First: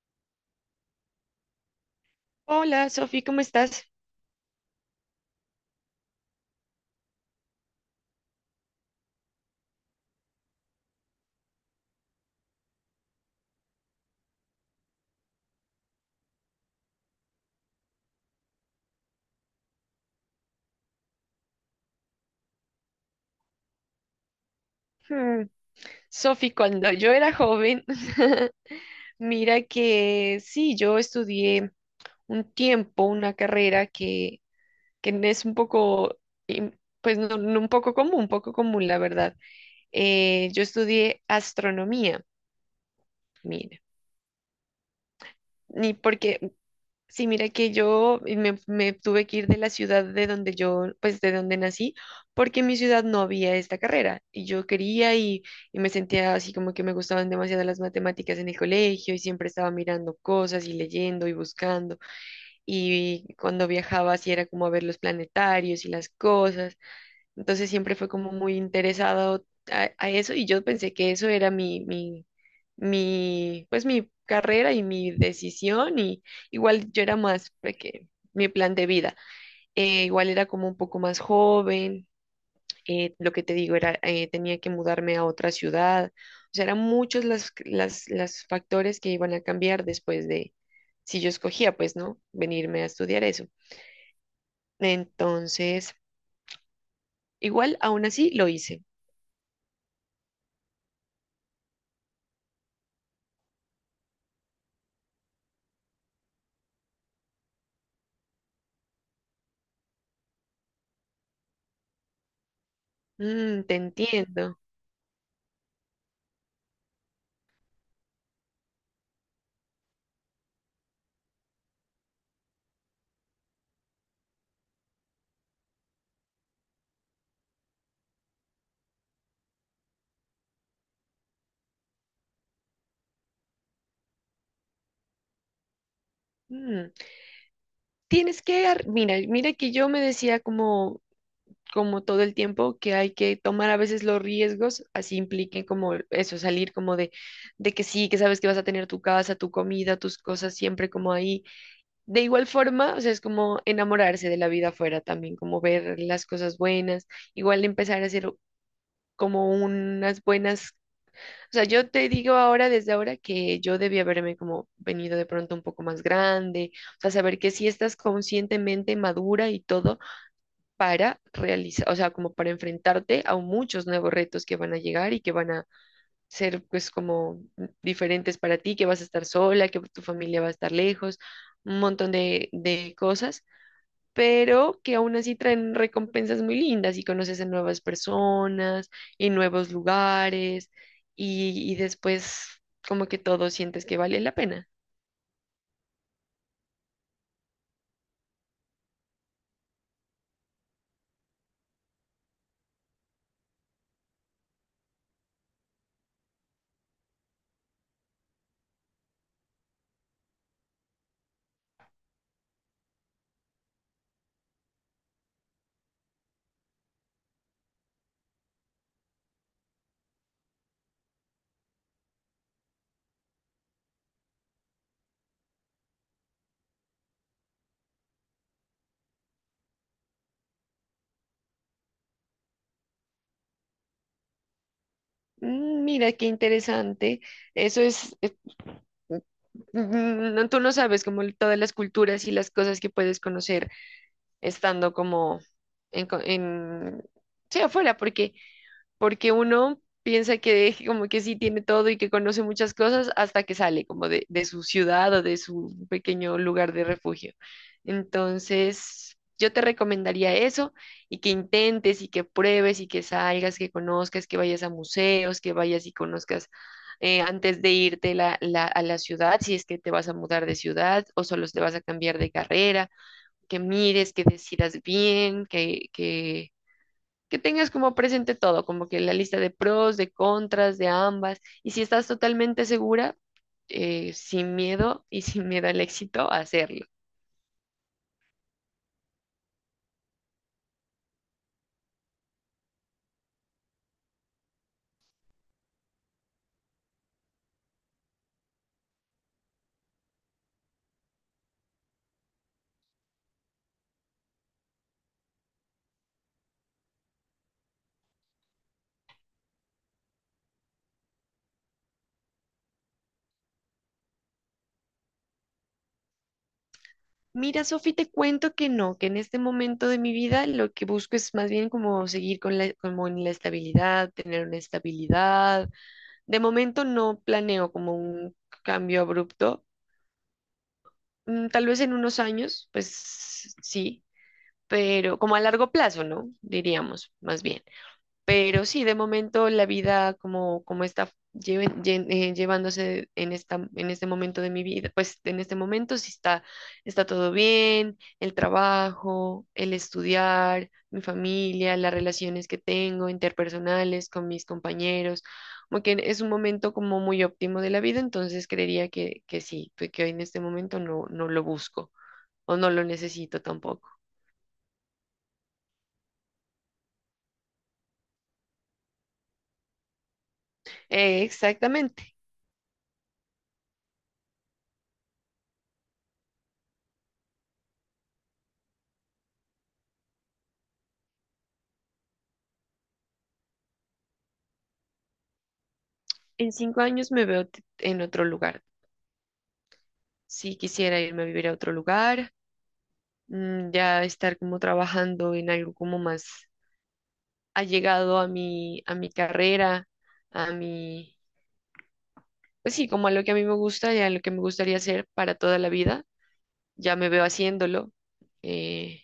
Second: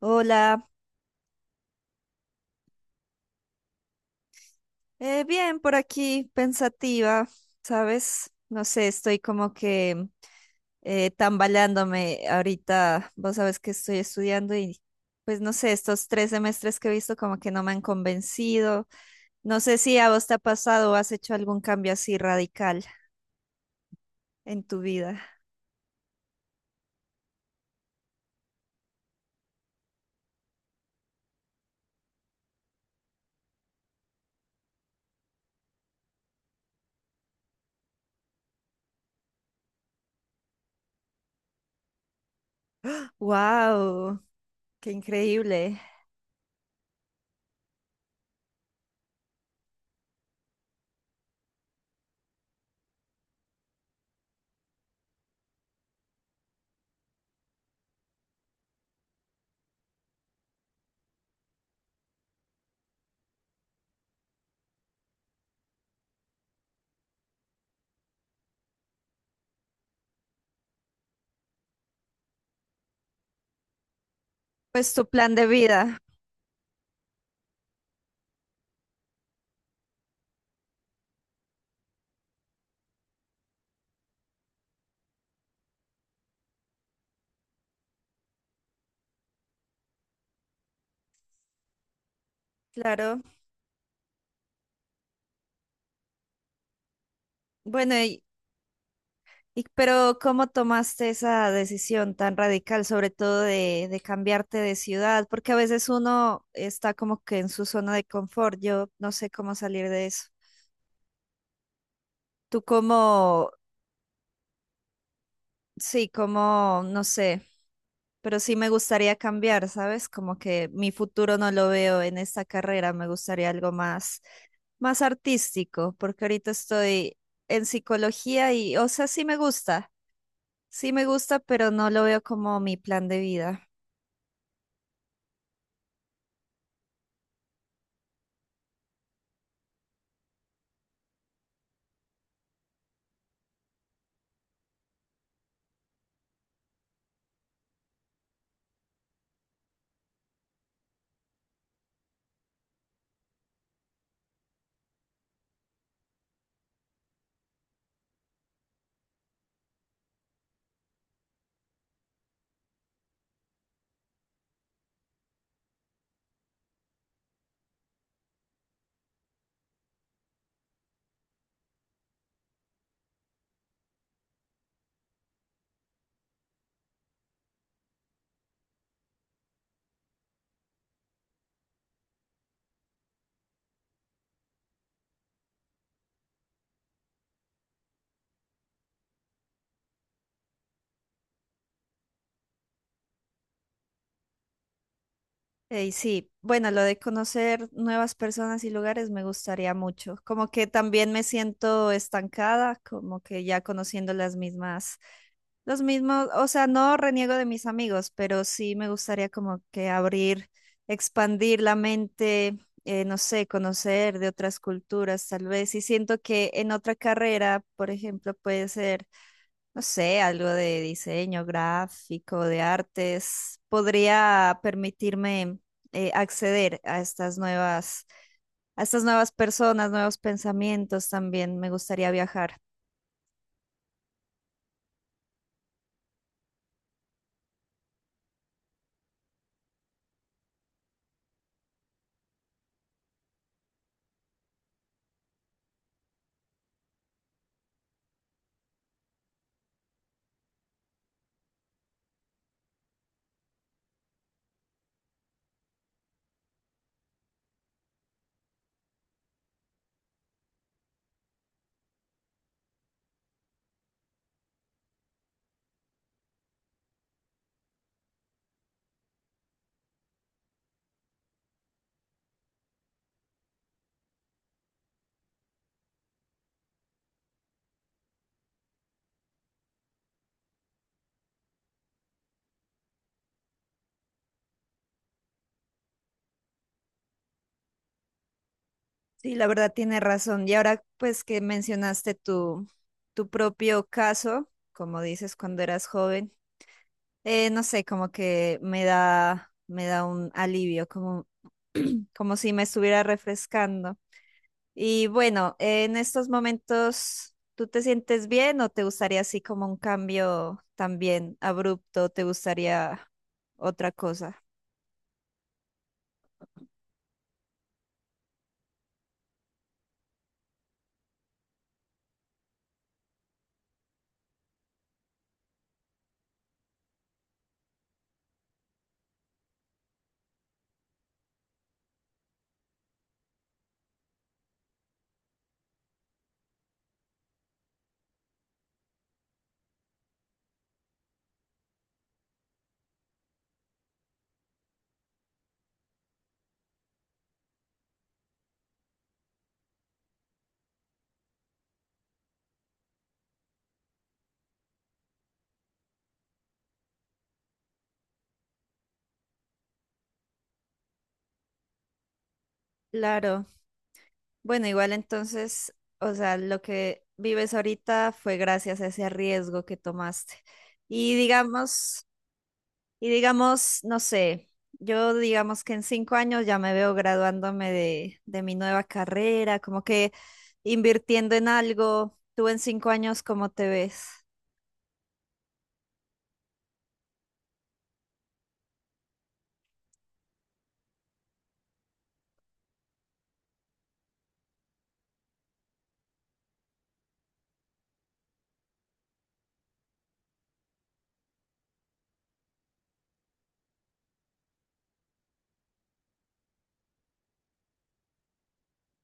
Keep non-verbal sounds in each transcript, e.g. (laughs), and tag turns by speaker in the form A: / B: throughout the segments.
A: Hola,
B: Hola, Sofi, ¿cómo estás?
A: bien por aquí, pensativa, ¿sabes? No sé, estoy como que tambaleándome ahorita, vos sabes que estoy estudiando y pues no sé, estos tres semestres que he visto como que no me han convencido. No sé si a vos te ha pasado o has hecho algún cambio así radical en tu vida.
B: Hmm. Sofi, cuando yo era joven, (laughs) mira que sí, yo estudié un tiempo, una carrera que es un poco, im- pues no, no un poco común, un poco común, la verdad. Yo estudié astronomía, mira,
A: ¡Wow! ¡Qué increíble!
B: ni porque. Sí, mira que yo me tuve que ir de la ciudad de donde yo, pues de donde nací, porque en mi ciudad no había esta carrera y yo quería y me sentía así como que me gustaban demasiado las matemáticas en el colegio y siempre estaba mirando cosas y leyendo y buscando, y cuando viajaba así era como a ver los planetarios y las cosas. Entonces siempre fue como muy interesado a eso y yo pensé que eso era pues mi carrera y
A: Pues tu
B: mi
A: plan de vida,
B: decisión, y igual yo era más pequeña, mi plan de vida. Igual era como un poco más joven. Lo que te digo era, tenía que mudarme a otra ciudad. O sea, eran muchos los las factores que iban a cambiar después de, si yo escogía, pues, ¿no? Venirme a
A: claro.
B: estudiar eso. Entonces, igual
A: Bueno,
B: aún así lo hice.
A: Pero ¿cómo tomaste esa decisión tan radical, sobre todo de cambiarte de ciudad? Porque a veces uno está como que en su zona de confort. Yo no sé cómo salir de eso. Tú como,
B: Mm, te entiendo.
A: sí, como, no sé, pero sí me gustaría cambiar, ¿sabes? Como que mi futuro no lo veo en esta carrera. Me gustaría algo más, más artístico, porque ahorita estoy en psicología y, o sea, sí me gusta, pero no lo veo como mi plan de vida.
B: Mm. Tienes que, mira que yo me decía como todo el tiempo que hay que tomar a veces los riesgos, así impliquen como eso, salir como de que sí, que sabes que vas a tener tu casa, tu comida, tus cosas siempre como ahí. De igual forma, o sea, es como enamorarse de la vida afuera también, como ver las cosas buenas, igual empezar a hacer como unas buenas. O sea, yo te digo ahora, desde ahora, que yo debía haberme como venido de pronto un poco más grande, o sea, saber que sí estás conscientemente madura y todo para realizar, o sea, como para enfrentarte a muchos nuevos retos que van a llegar y que van a ser pues como diferentes para ti, que vas a estar sola, que tu familia va a estar lejos, un montón de cosas, pero que aún así traen recompensas muy lindas y conoces a nuevas personas y nuevos lugares y después como que todo sientes que vale la pena.
A: Ey, sí, bueno, lo de conocer nuevas personas y lugares me gustaría mucho. Como que también me siento estancada, como que ya conociendo las mismas, los mismos, o sea, no reniego de mis amigos, pero sí me gustaría como que abrir, expandir la mente, no sé, conocer de otras culturas tal vez. Y siento que en otra carrera, por ejemplo, puede ser no sé, algo de diseño gráfico, de artes, podría permitirme acceder a estas nuevas personas, nuevos pensamientos también. Me gustaría viajar.
B: Mm. Mira qué interesante. Eso es, no, tú no sabes como todas las culturas y las cosas que puedes conocer estando como en, en sí, afuera, porque porque uno piensa que (laughs) como que sí tiene todo y que conoce muchas cosas hasta que sale como de su ciudad o de su pequeño lugar de refugio. Entonces, yo te recomendaría eso y que intentes y que pruebes y que salgas, que conozcas, que vayas a museos, que vayas y conozcas, antes de irte a la ciudad, si es que te vas a mudar de ciudad o solo te vas a cambiar de carrera, que mires, que decidas bien, que tengas como presente todo, como que la lista de pros, de contras, de ambas, y si estás totalmente segura, sin miedo y (laughs) sin miedo al éxito, hacerlo.
A: Sí, la verdad tiene razón. Y ahora pues que mencionaste tu, tu propio caso, como dices, cuando eras joven, no sé, como que me da un alivio, como, como si me estuviera refrescando. Y bueno, en estos momentos, ¿tú te sientes bien o te gustaría así como un cambio también abrupto? ¿Te gustaría otra cosa?
B: Mira, Sofi, te cuento que no, que en este momento de mi vida lo que busco es más bien como seguir con la, como en la estabilidad, tener una estabilidad. De momento no planeo como un cambio abrupto. Mm. Tal vez en unos años, pues sí, pero como a largo plazo, ¿no? Diríamos, más bien. Pero sí, de momento la vida como está llevándose en esta, en este momento de mi vida, pues en este momento sí está todo bien, el trabajo, el estudiar, mi familia, las relaciones que tengo interpersonales con mis compañeros, como que es un momento como muy óptimo de la vida, entonces creería que sí, que hoy en este momento no, no lo busco o no lo necesito
A: Claro.
B: tampoco.
A: Bueno, igual entonces, o sea, lo que vives ahorita fue gracias a ese riesgo que tomaste. Y digamos,
B: Exactamente.
A: y digamos, no sé, yo digamos que en 5 años ya me veo graduándome de mi nueva carrera, como que invirtiendo en algo. ¿Tú en 5 años cómo te ves?
B: En 5 años me veo en otro lugar. Si quisiera irme a vivir a otro lugar, mm, ya estar como trabajando en algo como más allegado a mi carrera, a mi, pues sí, como a lo que a mí me gusta y a lo que me gustaría hacer para toda la vida. Ya me veo haciéndolo. eh,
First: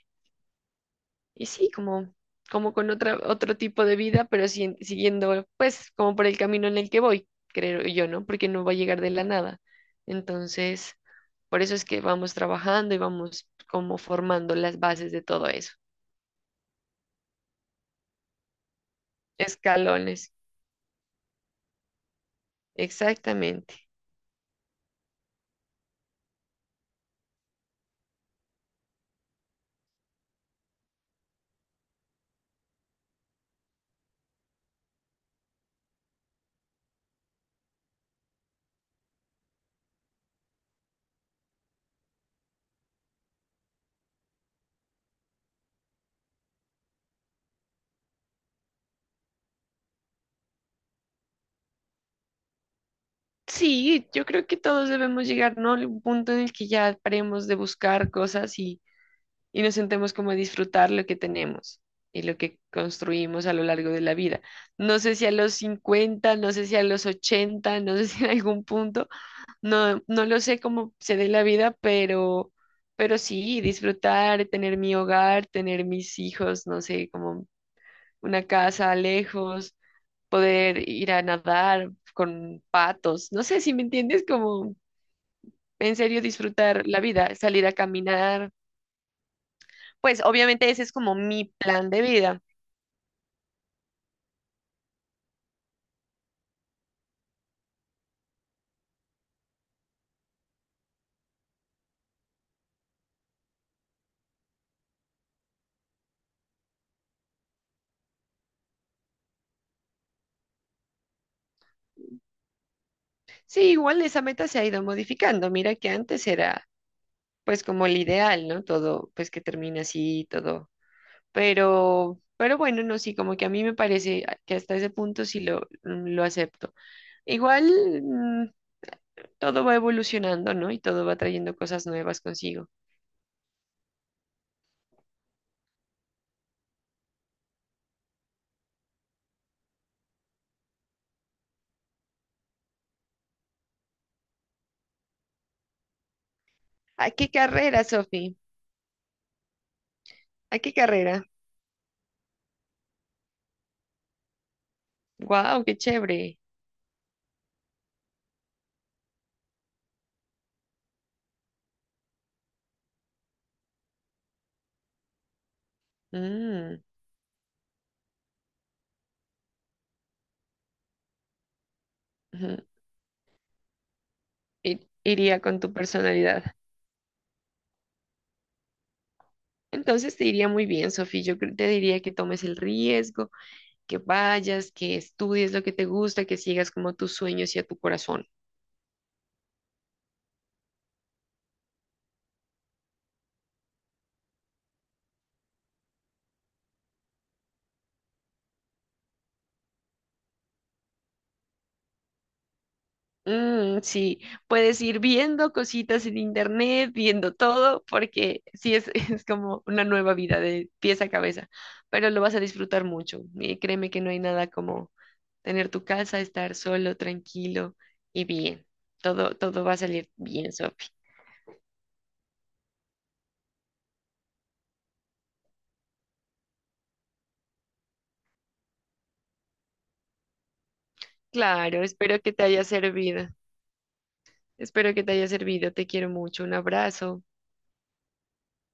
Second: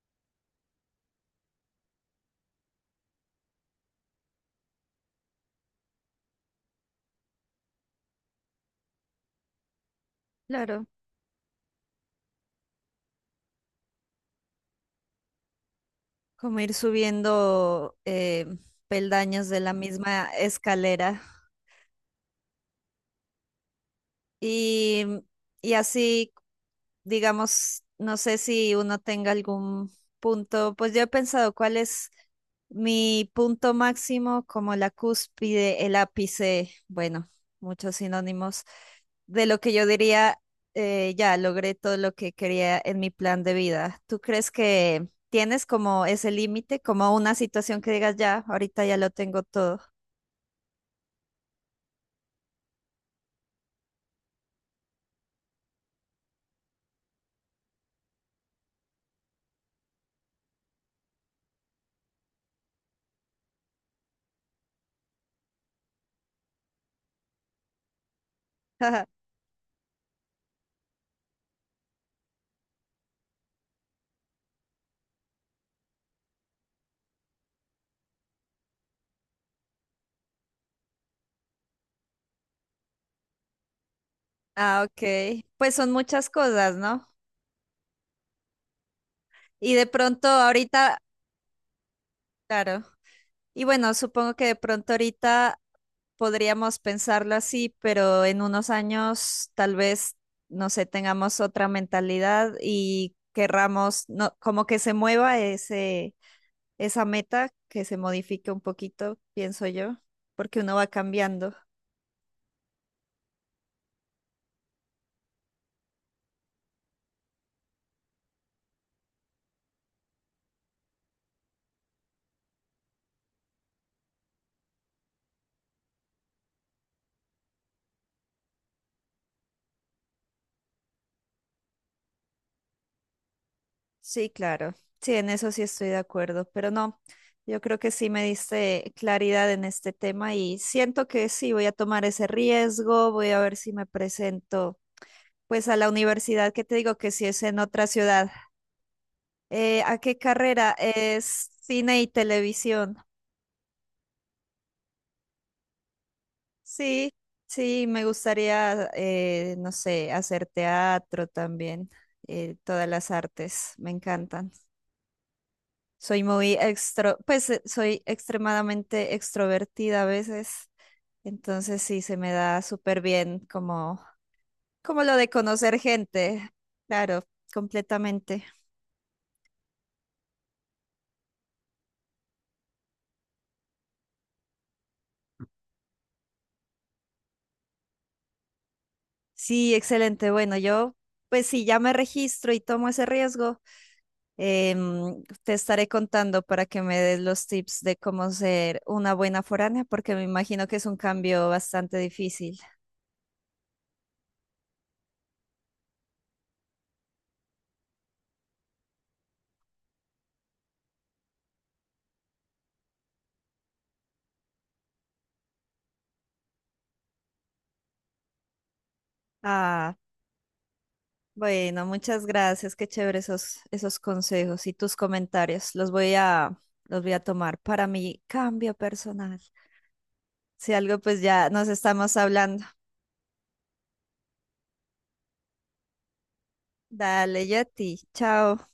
B: y sí, como con otro tipo de vida, pero siguiendo, pues, como por el camino en el que voy, creo yo, ¿no? Porque no va a llegar de la nada.
A: Claro,
B: Entonces, por eso es que vamos trabajando y vamos como formando las bases de todo eso.
A: como ir subiendo peldaños de la misma
B: Escalones,
A: escalera
B: exactamente.
A: y, y así digamos, no sé si uno tenga algún punto, pues yo he pensado cuál es mi punto máximo, como la cúspide, el ápice, bueno, muchos sinónimos, de lo que yo diría, ya logré todo lo que quería en mi plan de vida. ¿Tú crees que tienes como ese límite, como una situación que digas, ya, ahorita ya lo tengo todo?
B: Sí, yo creo que todos debemos llegar, ¿no? A un punto en el que ya paremos de buscar cosas y nos sentemos como a disfrutar lo que tenemos y lo que construimos a lo largo de la vida. No sé si a los 50, no sé si a los 80, no sé (laughs) si en algún punto,
A: (laughs)
B: no, no lo sé cómo se dé la vida, pero sí, disfrutar, tener mi hogar, tener mis hijos, no sé, como una casa lejos, poder ir a nadar con patos, no sé si me entiendes, como
A: Ah, ok. Pues son
B: en serio
A: muchas cosas,
B: disfrutar la
A: ¿no?
B: vida, salir a caminar.
A: Y de
B: Pues
A: pronto
B: obviamente ese es
A: ahorita,
B: como mi plan de vida.
A: claro. Y bueno, supongo que de pronto ahorita podríamos pensarlo así, pero en unos años tal vez, no sé, tengamos otra mentalidad y querramos, no, como que se mueva ese, esa meta, que se modifique un poquito, pienso yo, porque uno va cambiando.
B: Sí, igual esa meta se ha ido modificando. Mira que antes era pues como el ideal, ¿no? Todo pues que termina así, todo. Pero bueno, no, sí, como que a mí me parece que hasta ese punto sí lo acepto. Igual mm, todo va evolucionando, ¿no? Y todo va trayendo cosas nuevas consigo.
A: Sí, claro. Sí, en eso sí estoy de acuerdo, pero no, yo creo que sí me diste claridad en este tema y siento que sí, voy a tomar ese riesgo, voy a ver si me presento pues a la universidad que te digo que
B: ¡Ay,
A: si
B: qué
A: es en
B: carrera,
A: otra ciudad.
B: Sofi!
A: ¿A qué
B: ¡Ay,
A: carrera?
B: qué carrera!
A: Es cine y televisión.
B: ¡Guau, qué chévere!
A: Sí, sí, me gustaría, no sé, hacer teatro también. Todas las artes me encantan. Soy muy
B: Mm,
A: extro, pues soy extremadamente extrovertida a veces. Entonces sí, se me
B: ujú.
A: da súper bien como,
B: I-
A: como lo de
B: Iría con tu
A: conocer
B: personalidad.
A: gente. Claro, completamente.
B: Entonces te iría muy bien, Sofi. Yo te diría que tomes el riesgo, que vayas, que estudies lo que te gusta, que sigas como tus sueños y a tu corazón.
A: Sí, excelente. Bueno, yo, pues si ya me registro y tomo ese riesgo, te estaré contando para que me des los tips de cómo ser una buena foránea, porque me imagino que es un cambio bastante difícil.
B: Mm, sí, puedes ir viendo cositas en internet, viendo todo, porque sí es, (laughs) es como una nueva vida de pies a cabeza, pero lo vas a disfrutar mucho. Y créeme que no hay nada como tener tu casa, estar solo, tranquilo y bien. Todo, todo va a
A: Ah,
B: salir bien, Sofi.
A: bueno, muchas gracias. Qué chévere esos, esos consejos y tus comentarios. Los voy a tomar para mi cambio personal. Si algo, pues ya nos
B: Claro,
A: estamos
B: espero que te
A: hablando.
B: haya servido. Espero que te haya servido. Te quiero mucho. Un abrazo.
A: Dale, Yeti. Chao.